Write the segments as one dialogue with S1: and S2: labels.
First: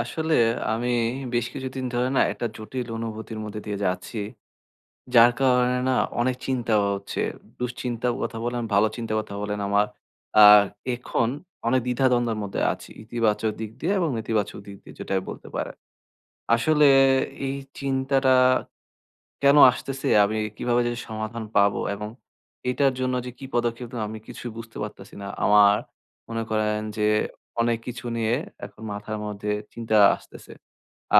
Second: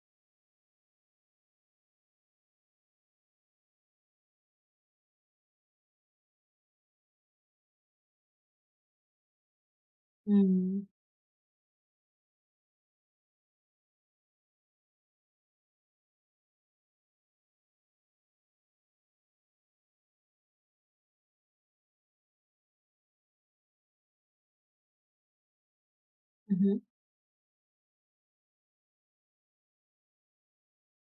S1: আসলে আমি বেশ কিছুদিন ধরে না একটা জটিল অনুভূতির মধ্যে দিয়ে যাচ্ছি। যার কারণে না অনেক চিন্তা হচ্ছে। দুশ্চিন্তার কথা বলেন, ভালো চিন্তার কথা বলেন আমার আ
S2: হুম,
S1: এখন অনেক দ্বিধাদ্বন্দ্বের মধ্যে আছি। ইতিবাচক দিক দিয়ে এবং নেতিবাচক দিক দিয়ে যেটাই বলতে পারেন। আসলে এই চিন্তাটা কেন আসতেছে? আমি কিভাবে যে সমাধান পাবো এবং এটার জন্য যে কি পদক্ষেপ নেব আমি কিছুই বুঝতে পারতেছি না। আমার মনে
S2: হু, হু।
S1: করেন যে অনেক কিছু নিয়ে এখন মাথার মধ্যে চিন্তা আসতেছে।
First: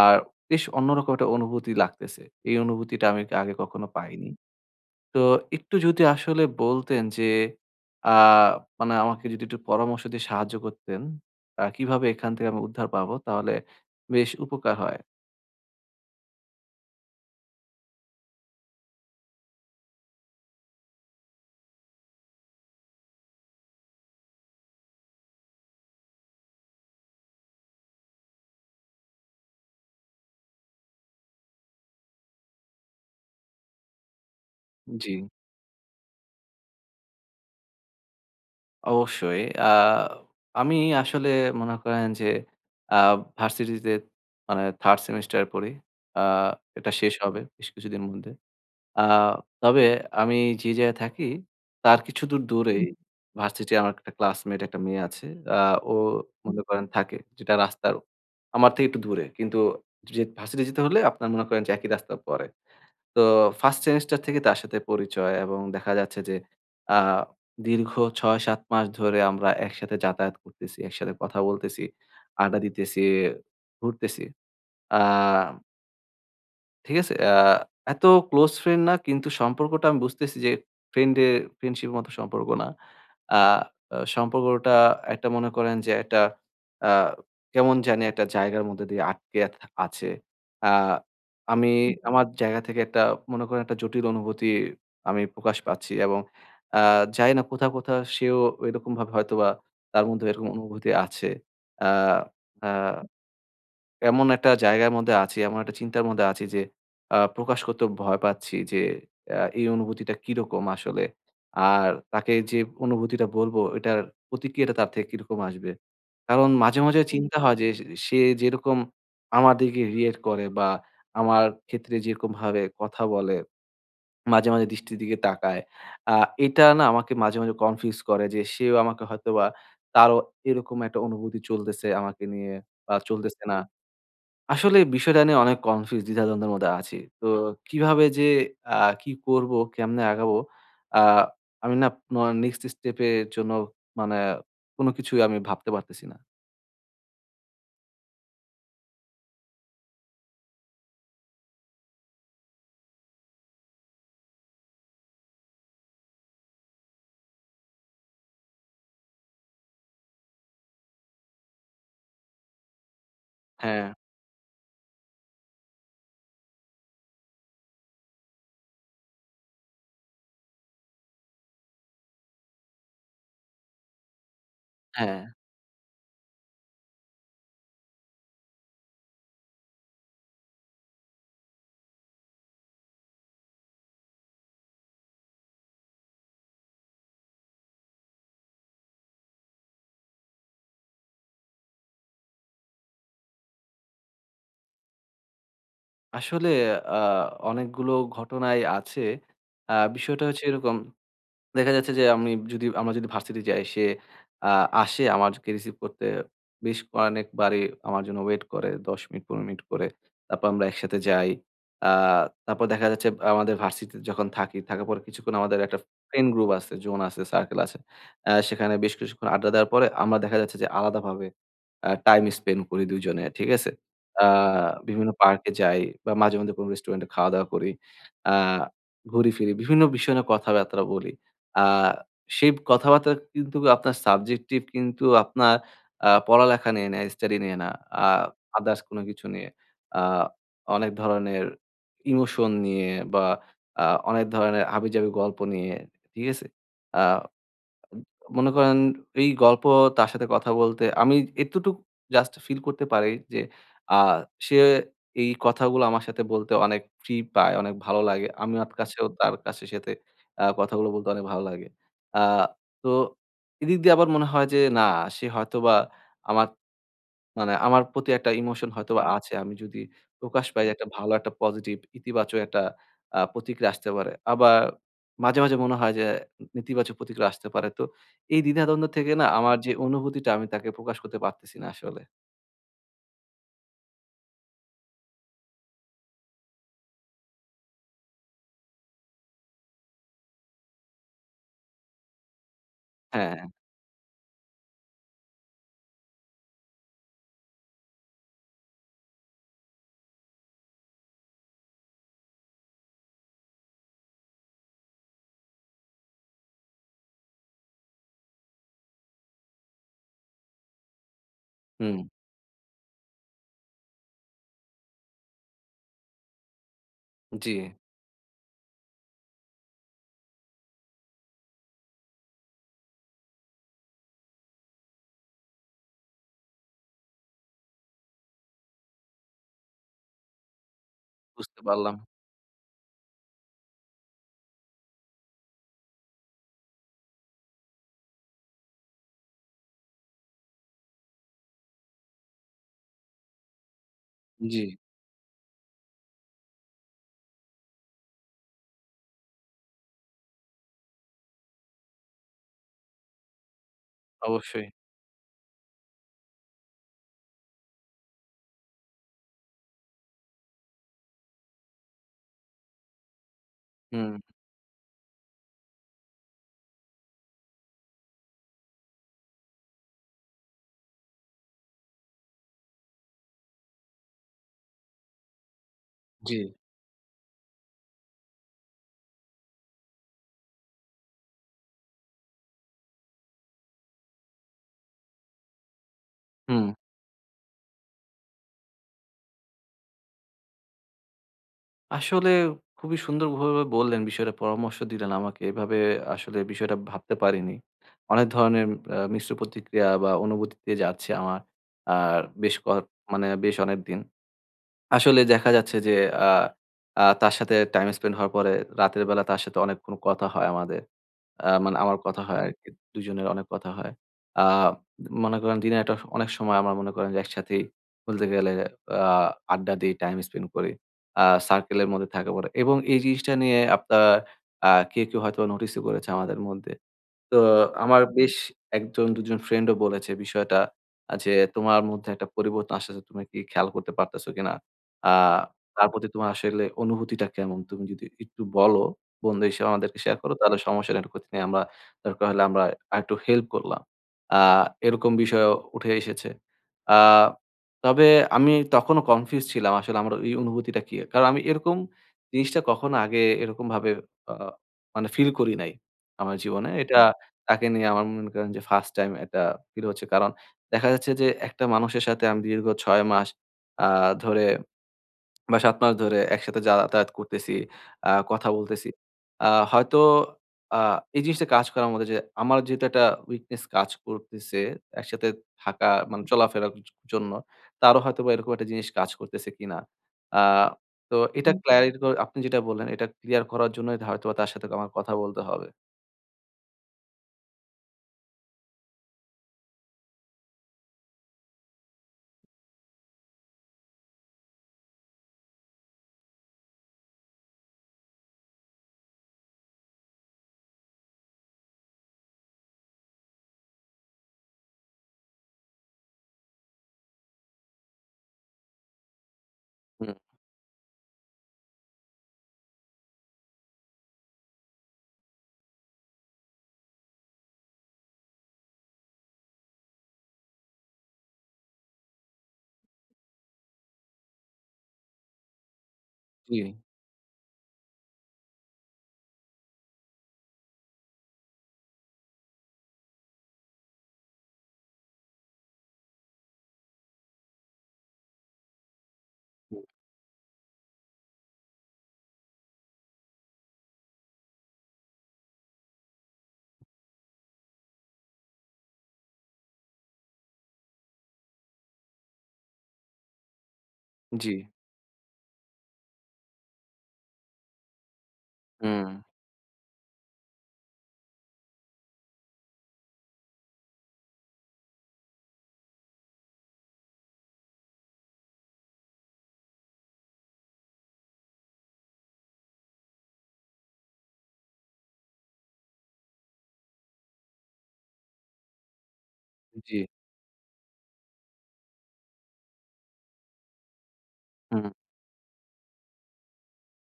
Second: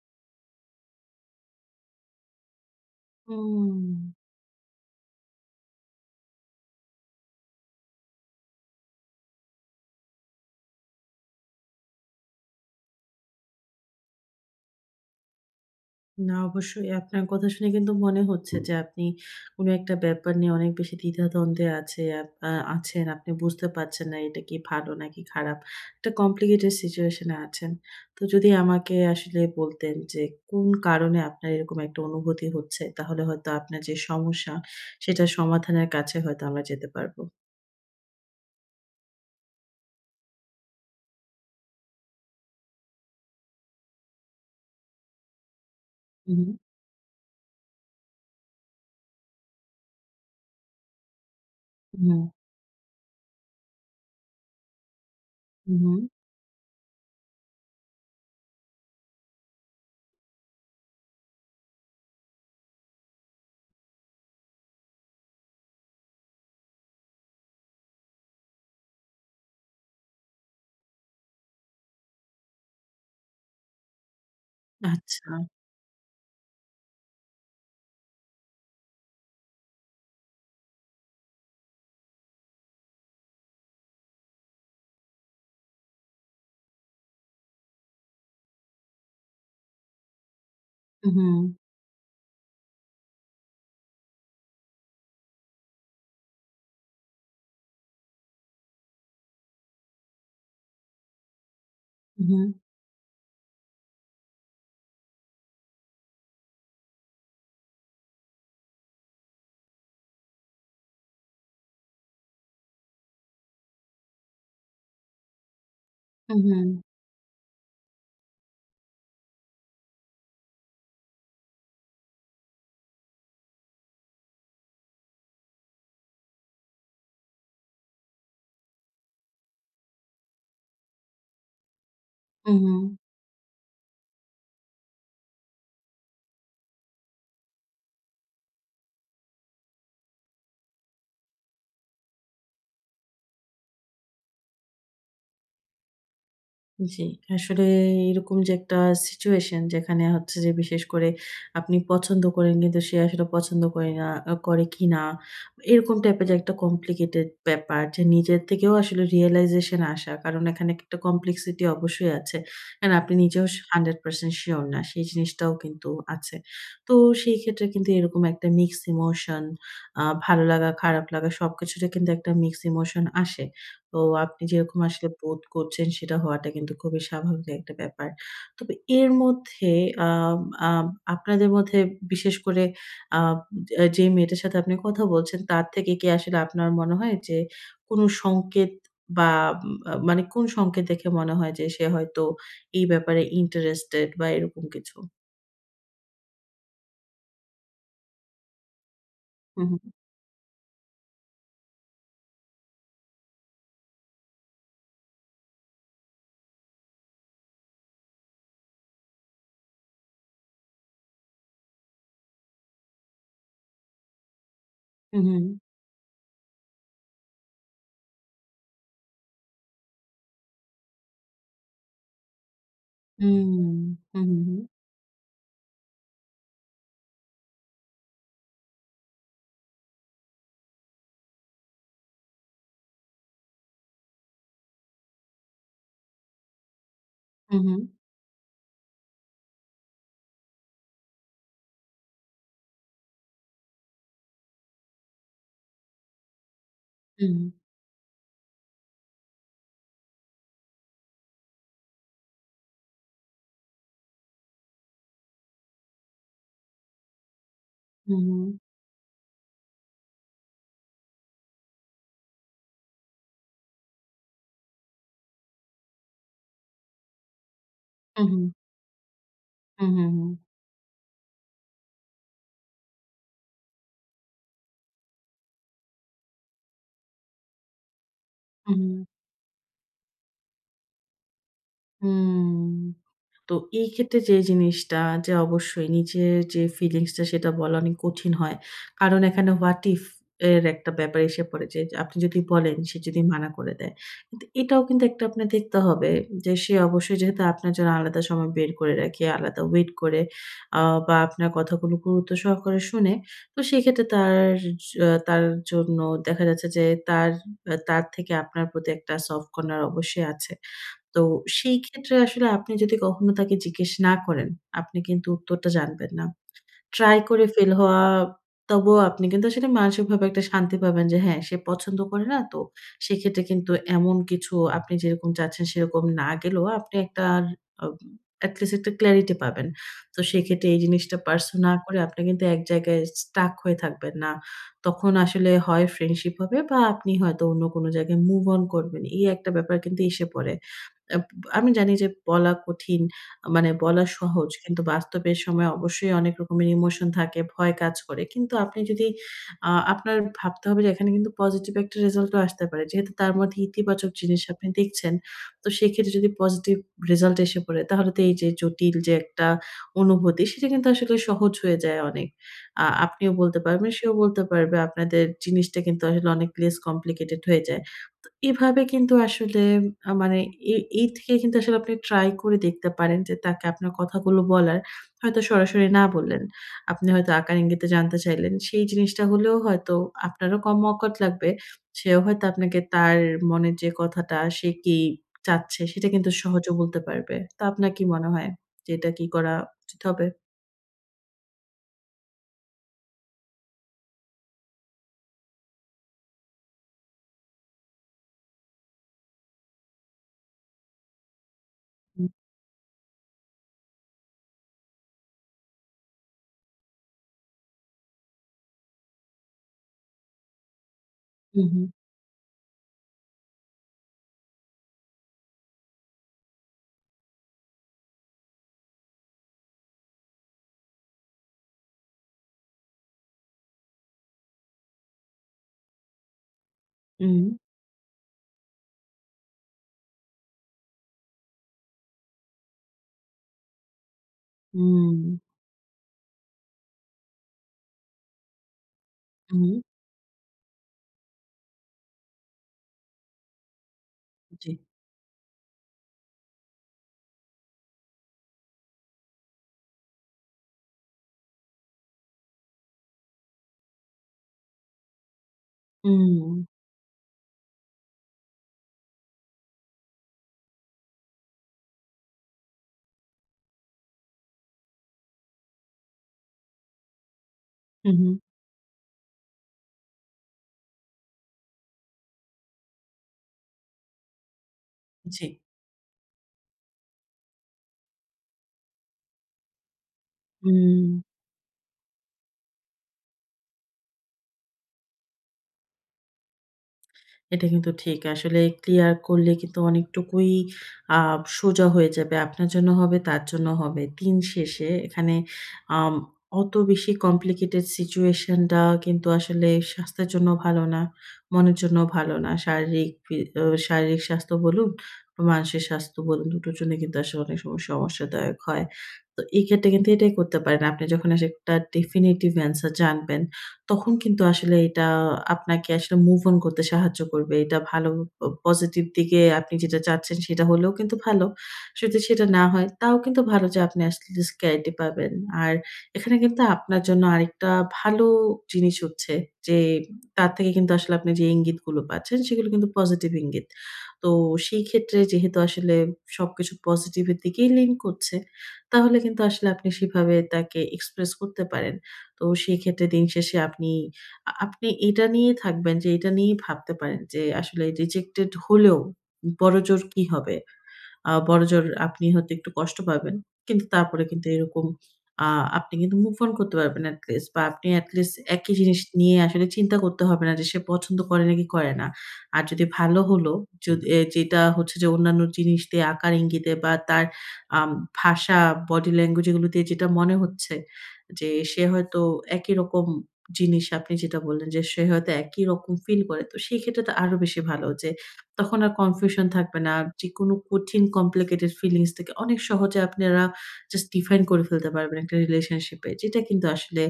S1: আর বেশ অন্যরকম একটা অনুভূতি লাগতেছে। এই অনুভূতিটা আমি আগে
S2: হুম।
S1: কখনো পাইনি। তো একটু যদি আসলে বলতেন যে আ মানে আমাকে যদি একটু পরামর্শ দিয়ে সাহায্য করতেন, কিভাবে এখান থেকে আমি উদ্ধার পাবো তাহলে বেশ উপকার হয়।
S2: না, অবশ্যই আপনার কথা শুনে কিন্তু মনে হচ্ছে যে আপনি কোনো একটা ব্যাপার নিয়ে অনেক বেশি দ্বিধাদ্বন্দ্বে আছে আপ আ আছেন। আপনি বুঝতে পারছেন না এটা কি ভালো নাকি খারাপ। একটা কমপ্লিকেটেড সিচুয়েশন এ আছেন। তো যদি আমাকে আসলে বলতেন যে কোন কারণে আপনার এরকম একটা অনুভূতি হচ্ছে, তাহলে হয়তো আপনার যে সমস্যা
S1: জি।
S2: সেটা সমাধানের কাছে হয়তো আমরা যেতে পারবো।
S1: অবশ্যই। আ আমি আসলে মনে করেন যে আ ভার্সিটিতে মানে 3rd সেমিস্টার পড়ি। আ
S2: হু,
S1: এটা শেষ হবে বেশ কিছুদিন মধ্যে। আ তবে আমি যে জায়গায় থাকি তার
S2: হু,
S1: কিছুদূর দূরেই ভার্সিটির আমার একটা ক্লাসমেট একটা মেয়ে আছে। আ
S2: হু, হু,
S1: ও হুম। মনে করেন থাকে যেটা রাস্তার আমার থেকে একটু দূরে। কিন্তু যে ভার্সিটি যেতে হলে আপনার মনে করেন যে একই রাস্তা পড়ে। তো ফার্স্ট সেমেস্টার থেকে তার সাথে পরিচয় এবং দেখা যাচ্ছে যে আ দীর্ঘ ৬-৭ মাস ধরে আমরা একসাথে যাতায়াত করতেছি, একসাথে কথা বলতেছি, আড্ডা দিতেছি, ঘুরতেছি। আ
S2: আচ্ছা।
S1: ঠিক আছে? এত ক্লোজ ফ্রেন্ড না কিন্তু সম্পর্কটা আমি বুঝতেছি যে ফ্রেন্ডের ফ্রেন্ডশিপ এর মতো সম্পর্ক না। আ আ সম্পর্কটা একটা মনে করেন যে একটা আ কেমন জানি একটা জায়গার মধ্যে দিয়ে আটকে আছে. আ
S2: উহু,
S1: আমি হুম। আমার জায়গা থেকে একটা মনে করেন একটা জটিল অনুভূতি আমি প্রকাশ পাচ্ছি এবং আ জানি না কোথাও সেও এরকমভাবে হয়তোবা তার মধ্যে এরকম অনুভূতি আছে। আ
S2: উহু,
S1: আ এমন একটা জায়গার মধ্যে আছি, এমন একটা চিন্তার মধ্যে আছি যে প্রকাশ করতেও ভয় পাচ্ছি যে এই অনুভূতিটা কিরকম আসলে? আর তাকে যে অনুভূতিটা বলবো এটার প্রতিক্রিয়াটা তার থেকে কিরকম আসবে? কারণ
S2: উহু,
S1: মাঝে মাঝে চিন্তা হয় যে সে সে যেরকম আমার দিকে রিঅ্যাক্ট করে বা আমার ক্ষেত্রে যেরকমভাবে কথা বলে, মাঝে, মাঝে দৃষ্টির দিকে তাকায়। আ এটা না আমাকে মাঝে, মাঝে কনফিউজ করে যে সেও আমাকে হয়তোবা তারও এরকম একটা অনুভূতি চলতেছে আমাকে নিয়ে
S2: উহু।
S1: বা চলতেছে না। আসলে বিষয়টা নিয়ে অনেক কনফিউজ দ্বিধাদ্বন্দ্বের মধ্যে আছি। তো কিভাবে যে আ কি করব, কেমনে আগাবো? আ আমি না ন নেক্সট স্টেপ এর জন্য মানে কোনো কিছুই আমি ভাবতে পারতেছি না।
S2: জি, আসলে এরকম যে একটা সিচুয়েশন যেখানে হচ্ছে যে বিশেষ করে আপনি পছন্দ করেন কিন্তু সে আসলে পছন্দ করে না, করে কিনা, এরকম টাইপের যে একটা কমপ্লিকেটেড ব্যাপার যে নিজের থেকেও আসলে রিয়ালাইজেশন আসা। কারণ এখানে একটা কমপ্লেক্সিটি অবশ্যই আছে। কারণ আপনি নিজেও
S1: হ্যাঁ।
S2: 100% সিওর না। সেই জিনিসটাও কিন্তু আছে। তো সেই ক্ষেত্রে কিন্তু এরকম একটা মিক্সড ইমোশন, ভালো লাগা, খারাপ লাগা, সবকিছুরই কিন্তু একটা মিক্সড ইমোশন আসে। তো আপনি যেরকম আসলে
S1: হ্যাঁ,
S2: বোধ করছেন সেটা হওয়াটা কিন্তু খুবই স্বাভাবিক একটা ব্যাপার। তবে এর মধ্যে আম আম আপনাদের মধ্যে বিশেষ করে আ যে যেই মেয়েটার সাথে আপনি কথা বলছেন তার থেকে কি আসলে আপনার মনে হয় যে কোন সংকেত বা উম আ মানে কোন সংকেত দেখে মনে হয় যে সে হয়তো এই ব্যাপারে ইন্টারেস্টেড বা এরকম কিছু?
S1: আসলে আ অনেকগুলো ঘটনাই আছে।
S2: হু, হু,
S1: বিষয়টা হচ্ছে এরকম দেখা যাচ্ছে যে আমি যদি আমরা যদি ভার্সিটি যাই সে আ আসে আমাকে রিসিভ করতে বেশ অনেকবারই আমার জন্য ওয়েট করে ১০ মিনিট ১৫ মিনিট করে। তারপর আমরা একসাথে যাই। আ তারপর দেখা যাচ্ছে আমাদের ভার্সিটিতে থাকার পর
S2: হু, হু।
S1: কিছুক্ষণ আমাদের একটা ফ্রেন্ড গ্রুপ আছে, জোন আছে, সার্কেল আছে। সেখানে বেশ কিছুক্ষণ আড্ডা দেওয়ার পরে আমরা দেখা যাচ্ছে যে আলাদাভাবে টাইম স্পেন্ড করি ২ জনে। ঠিক
S2: হুম,
S1: আছে?
S2: হু,
S1: আ
S2: হু,
S1: বিভিন্ন পার্কে যাই বা মাঝে মধ্যে কোনো রেস্টুরেন্টে খাওয়া-দাওয়া করি। আ ঘুরি-ফিরি বিভিন্ন বিষয় নিয়ে কথাবার্তা বলি। আ সেই কথাবার্তা কিন্তু আপনার সাবজেক্টিভ কিন্তু আপনার পড়ালেখা নিয়ে না, স্টাডি
S2: হু,
S1: নিয়ে না।
S2: হু,
S1: আ আদার্স কোনো কিছু নিয়ে। আ অনেক ধরনের ইমোশন নিয়ে বা আ অনেক ধরনের হাবিজাবি গল্প নিয়ে। ঠিক আছে? আ
S2: হু,
S1: মনে করেন এই গল্প তার সাথে কথা বলতে আমি এতটুকু জাস্ট ফিল করতে পারি যে আ সে এই কথাগুলো আমার সাথে বলতে অনেক ফ্রি পায়, অনেক ভালো
S2: হু,
S1: লাগে।
S2: হু,
S1: আমি আমার কাছেও তার কাছে সাথে কথাগুলো বলতে অনেক ভালো লাগে। আ তো এদিক দিয়ে আবার মনে হয় যে না সে হয়তোবা আমার আমার প্রতি
S2: হু,
S1: একটা
S2: হু,
S1: ইমোশন হয়তোবা আছে। আমি যদি
S2: হু, হু, হু,
S1: প্রকাশ পাই একটা ভালো একটা পজিটিভ ইতিবাচক একটা প্রতিক্রিয়া আসতে পারে। আবার মাঝে, মাঝে মনে হয় যে নেতিবাচক প্রতিক্রিয়া আসতে পারে। তো এই
S2: হু, হু,
S1: দ্বিধাদ্বন্দ্ব থেকে না আমার যে অনুভূতিটা আমি তাকে প্রকাশ করতে পারতেছি না আসলে।
S2: হুম। তো এই ক্ষেত্রে যে জিনিসটা, যে অবশ্যই নিজের যে ফিলিংসটা সেটা বলা অনেক কঠিন হয়। কারণ এখানে হোয়াট ইফ এর একটা ব্যাপার এসে পড়ে যে আপনি যদি বলেন, সে যদি
S1: হ্যাঁ,
S2: মানা করে দেয়। কিন্তু এটাও কিন্তু একটা আপনার দেখতে হবে যে সে অবশ্যই যেহেতু আপনার জন্য আলাদা সময় বের করে রাখে, আলাদা ওয়েট করে, আ বা আপনার কথাগুলো গুরুত্ব সহকারে শুনে, তো সেক্ষেত্রে তার আ তার জন্য দেখা যাচ্ছে যে তার থেকে আপনার প্রতি একটা সফট কর্নার অবশ্যই আছে। তো সেই
S1: হুম,
S2: ক্ষেত্রে আসলে আপনি যদি কখনো তাকে জিজ্ঞেস না করেন, আপনি কিন্তু উত্তরটা জানবেন না। ট্রাই করে
S1: জি
S2: ফেল হওয়া, তবুও আপনি কিন্তু আসলে মানসিকভাবে একটা শান্তি পাবেন যে হ্যাঁ, সে পছন্দ করে না। তো সেক্ষেত্রে কিন্তু এমন কিছু আপনি যেরকম চাচ্ছেন সেরকম না গেলেও আপনি একটা আ এট লিস্ট একটা ক্লারিটি পাবেন। তো সেক্ষেত্রে এই জিনিসটা পার্সু
S1: বুঝতে
S2: না
S1: পারলাম।
S2: করে আপনি কিন্তু এক জায়গায় স্টাক হয়ে থাকবেন না। তখন আসলে হয় ফ্রেন্ডশিপ হবে বা আপনি হয়তো অন্য কোনো জায়গায় মুভ অন করবেন। এই একটা ব্যাপার কিন্তু এসে পড়ে। আব আমি জানি যে বলা কঠিন, মানে বলা সহজ।
S1: জি,
S2: কিন্তু বাস্তবের সময় অবশ্যই অনেক রকমের ইমোশন থাকে, ভয় কাজ করে। কিন্তু আপনি যদি আপনার ভাবতে হবে যে এখানে কিন্তু পজিটিভ একটা রেজাল্ট ও আসতে পারে। যেহেতু তার মধ্যে ইতিবাচক জিনিস আপনি
S1: অবশ্যই।
S2: দেখছেন, তো সেক্ষেত্রে যদি পজিটিভ রেজাল্ট এসে পড়ে তাহলে তো এই যে জটিল যে একটা অনুভূতি, সেটা কিন্তু আসলে সহজ হয়ে যায় অনেক। আপনিও বলতে পারবেন, সেও
S1: হুম,
S2: বলতে পারবে। আপনাদের জিনিসটা কিন্তু আসলে অনেক less complicated হয়ে যায়। তো এভাবে কিন্তু আসলে মানে এ এই থেকে কিন্তু আসলে আপনি ট্রাই করে দেখতে পারেন যে তাকে আপনার কথাগুলো বলার। হয়তো সরাসরি না
S1: জি,
S2: বললেন। আপনি হয়তো আকার ইঙ্গিতে জানতে চাইলেন। সেই জিনিসটা হলেও হয়তো আপনারও কম অকওয়ার্ড লাগবে। সেও হয়তো আপনাকে তার মনের যে কথাটা, সে কি চাচ্ছে, সেটা কিন্তু
S1: হুম।
S2: সহজে বলতে পারবে। তো আপনার কি মনে হয় যে এটা কি করা উচিত হবে?
S1: আসলে খুবই সুন্দরভাবে বললেন বিষয়টা, পরামর্শ দিলেন আমাকে। এভাবে আসলে বিষয়টা ভাবতে পারিনি। অনেক ধরনের মিশ্র প্রতিক্রিয়া বা অনুভূতি দিয়ে যাচ্ছে আমার। আর
S2: হুম,
S1: বেশ কয়েক মানে বেশ অনেকদিন। আসলে দেখা যাচ্ছে যে আ আ তার সাথে টাইম স্পেন্ড হওয়ার পরে রাতের বেলা তার সাথে অনেকক্ষণ কথা হয় আমাদের। মানে
S2: হুম,
S1: আমার কথা হয় আরকি। দুজনের অনেক কথা হয়। আ মনে করেন দিনে একটা অনেক সময় আমরা মনে করেন যে একসাথেই বলতে গেলে আ আড্ডা দিই, টাইম স্পেন্ড করি। আ সার্কেলের মধ্যে থাকা পড়ে এবং এই জিনিসটা নিয়ে আপনার কেউ হয়তোবা নোটিসও করেছে আমাদের মধ্যে। তো
S2: হুম,
S1: আমার বেশ ১ জন ২ জন ফ্রেন্ডও বলেছে বিষয়টা যে, "তোমার মধ্যে একটা পরিবর্তন আসতেছে। তুমি কি খেয়াল করতে পারতেছো কিনা? আ
S2: হুম,
S1: তার প্রতি তোমার আসলে অনুভূতিটা কেমন? তুমি যদি একটু বলো, বন্ধু
S2: হুম,
S1: হিসেবে
S2: হুম,
S1: আমাদেরকে শেয়ার করো তাহলে সমস্যা নেই। এটা ক্ষতি নেই। দরকার হলে আমরা আরেকটু হেল্প করলাম।" আ
S2: জি।
S1: এরকম বিষয়ও উঠে এসেছে। আ তবে আমি তখনও কনফিউজ ছিলাম আসলে আমার এই অনুভূতিটা কি? কারণ আমি এরকম জিনিসটা কখনো আগে এরকমভাবে আ মানে ফিল করি নাই আমার
S2: হুম,
S1: জীবনে। এটা তাকে নিয়ে আমার মনে করেন যে ফার্স্ট টাইম এটা ফিল হচ্ছে। কারণ দেখা যাচ্ছে যে একটা মানুষের সাথে আমি দীর্ঘ ৬ মাস আ ধরে বা ৭ মাস ধরে একসাথে যাতায়াত করতেছি,
S2: হুম, হুম,
S1: কথা বলতেছি। হয়তো আ এই জিনিসটা কাজ করে আমার মধ্যে যে আমার যেহেতু একটা উইকনেস কাজ করতেছে একসাথে
S2: জি।
S1: থাকা মানে চলাফেরার জন্য, তারও হয়তোবা এরকম একটা জিনিস কাজ করতেছে কিনা। আ তো
S2: হুম।
S1: এটা ক্লারিটি আপনি যেটা বললেন এটা ক্লিয়ার করার জন্যই হয়তোবা তার সাথে আমার কথা বলতে হবে।
S2: এটা কিন্তু ঠিক। আসলে ক্লিয়ার করলে কিন্তু অনেকটুকুই আ সোজা হয়ে যাবে। আপনার জন্য হবে, তার জন্য হবে। দিন শেষে এখানে আম অত বেশি কমপ্লিকেটেড সিচুয়েশন টা কিন্তু আসলে স্বাস্থ্যের জন্য ভালো না, মনের জন্য ভালো না। শারীরিক ফি অ শারীরিক স্বাস্থ্য বলুন, মানসিক স্বাস্থ্য বলুন, দুটোর জন্য কিন্তু আসলে অনেক সময় সমস্যাদায়ক হয়। তো এই ক্ষেত্রে কিন্তু
S1: হুম,
S2: এটাই করতে পারেন। আপনি যখন আসলে একটা ডেফিনিটিভ অ্যান্সার জানবেন, তখন কিন্তু আসলে এটা আপনাকে আসলে মুভ অন করতে সাহায্য করবে। এটা ভালো, প পজিটিভ দিকে আপনি যেটা চাচ্ছেন সেটা হলেও কিন্তু ভালো। যদি সেটা না হয় তাও কিন্তু ভালো যে আপনি অ্যাটলিস্ট ক্ল্যারিটি পাবেন। আর এখানে কিন্তু
S1: জি,
S2: আপনার জন্য আরেকটা ভালো জিনিস হচ্ছে যে তার থেকে কিন্তু আসলে আপনি যে ইঙ্গিতগুলো পাচ্ছেন সেগুলো কিন্তু পজিটিভ ইঙ্গিত। তো সেই ক্ষেত্রে যেহেতু আসলে সবকিছু পজিটিভ এর দিকেই লিঙ্ক করছে, তাহলে কিন্তু আসলে
S1: হুম,
S2: আপনি সেভাবে তাকে এক্সপ্রেস করতে পারেন। তো সেক্ষেত্রে দিন শেষে আপনি আপনি এটা নিয়ে থাকবেন, যে এটা নিয়েই ভাবতে পারেন যে আসলে রিজেক্টেড হলেও বড়জোর কি হবে? বড়জোর আপনি হয়তো একটু কষ্ট পাবেন। কিন্তু তারপরে কিন্তু
S1: জি।
S2: এরকম আ আপনি কিন্তু মুভ অন করতে পারবেন এট লিস্ট, বা আপনি এট লিস্ট একই জিনিস
S1: হুম,
S2: নিয়ে আসলে চিন্তা করতে হবে না যে সে পছন্দ করে নাকি করে না। আর যদি ভালো হলো, যদি এ যেটা হচ্ছে যে অন্যান্য জিনিস দিয়ে আকার ইঙ্গিতে বা তার আম ভাষা, বডি ল্যাঙ্গুয়েজ, এগুলো দিয়ে যেটা মনে হচ্ছে যে সে হয়তো একই রকম জিনিস আপনি যেটা বললেন যে সে হয়তো একই রকম ফিল করে। তো সেই ক্ষেত্রে তো আরো বেশি ভালো যে তখন আর কনফিউশন থাকবে না।
S1: জি,
S2: যেকোনো কঠিন কমপ্লিকেটেড ফিলিংস থেকে অনেক সহজে আপনারা জাস্ট ডিফাইন করে
S1: হুম।
S2: ফেলতে পারবেন একটা রিলেশনশিপে। যেটা কিন্তু আসলে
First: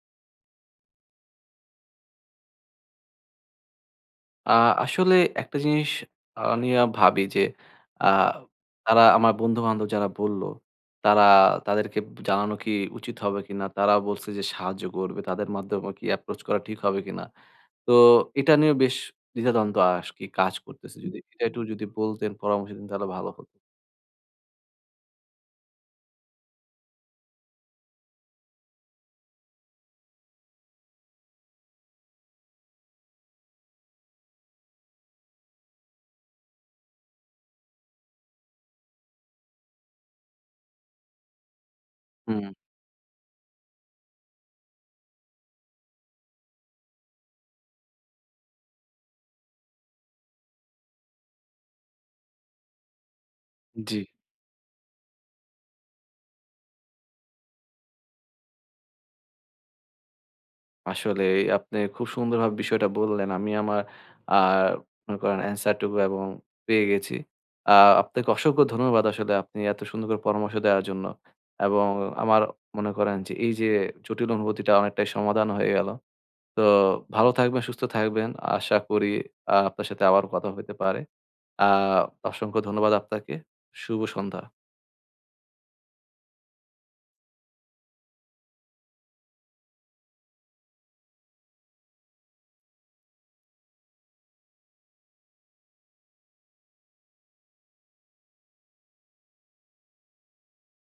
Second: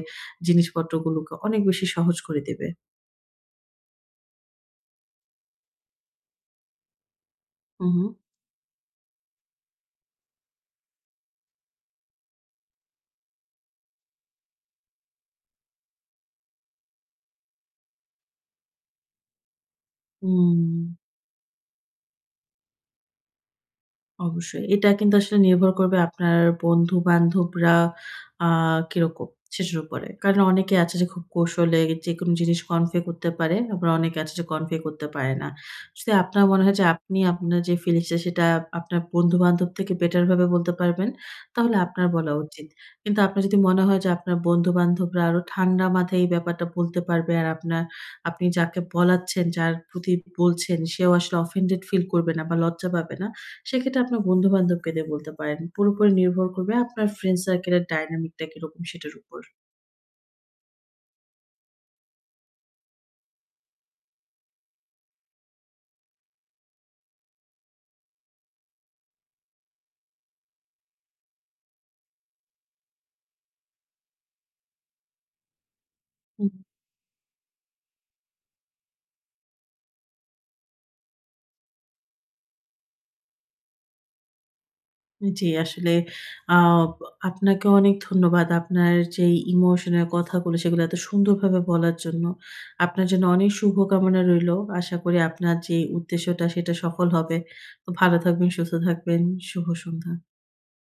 S2: জিনিসপত্রগুলোকে অনেক বেশি সহজ করে দেবে।
S1: আ আসলে একটা জিনিস নিয়ে ভাবি যে
S2: হু, হু।
S1: আ তারা আমার বন্ধু-বান্ধব যারা বলল, তারা তাদেরকে জানানো কি উচিত হবে কিনা? তারা বলছে যে সাহায্য করবে। তাদের মাধ্যমে কি approach করা ঠিক হবে কিনা? তো এটা নিয়ে বেশ দ্বিধাদ্বন্দ্ব কি কাজ
S2: হুম।
S1: করতেছে। যদি এটা একটু বলতেন, পরামর্শ দিতেন তাহলে ভালো হতো।
S2: অবশ্যই। এটা কিন্তু আসলে নির্ভর করবে আপনার বন্ধু-বান্ধবরা আ কিরকম সেটার উপরে। কারণ অনেকে আছে যে খুব কৌশলে যেকোনো জিনিস কনফে করতে পারে। আবার অনেকে আছে যে কনফে করতে পারে না। যদি আপনার মনে হয় যে আপনি আপনার যে ফিলিংস টা সেটা আপনার বন্ধু-বান্ধব থেকে বেটার ভাবে বলতে পারবেন, তাহলে আপনার বলা
S1: হুম,
S2: উচিত। কিন্তু আপনার যদি মনে হয় যে আপনার বন্ধু-বান্ধবরা আরো ঠান্ডা মাথায় এই ব্যাপারটা বলতে পারবে, আর আপনার, আপনি যাকে বলাচ্ছেন, যার প্রতি বলছেন সেও আসলে অফেন্ডেড ফিল করবে না বা লজ্জা পাবে না,
S1: জি।
S2: সেক্ষেত্রে আপনার বন্ধু-বান্ধবকে দিয়ে বলতে পারেন। পুরোপুরি নির্ভর করবে আপনার ফ্রেন্ড সার্কেল এর ডায়নামিক টা কিরকম সেটার উপর।
S1: আসলে আপনি খুব সুন্দরভাবে বিষয়টা বললেন। আমি আমার আ মনে করেন অ্যান্সার টুকু এবং পেয়ে গেছি। আ আপনাকে অসংখ্য ধন্যবাদ আসলে আপনি এত সুন্দর করে পরামর্শ দেওয়ার জন্য। এবং আমার মনে করেন যে এই যে জটিল অনুভূতিটা অনেকটাই সমাধান হয়ে গেল।
S2: হুম,
S1: তো ভালো থাকবেন, সুস্থ থাকবেন। আশা করি আপনার সাথে আবার কথা হইতে পারে। আ অসংখ্য ধন্যবাদ আপনাকে। শুভ সন্ধ্যা।
S2: জি, আসলে আ আপনাকে অনেক ধন্যবাদ। আপনার যে ইমোশনের কথাগুলো সেগুলো এত সুন্দরভাবে বলার জন্য। আপনার জন্য অনেক শুভকামনা রইলো। আশা করি আপনার যে উদ্দেশ্যটা সেটা সফল হবে। তো ভালো থাকবেন, সুস্থ থাকবেন। শুভ সন্ধ্যা।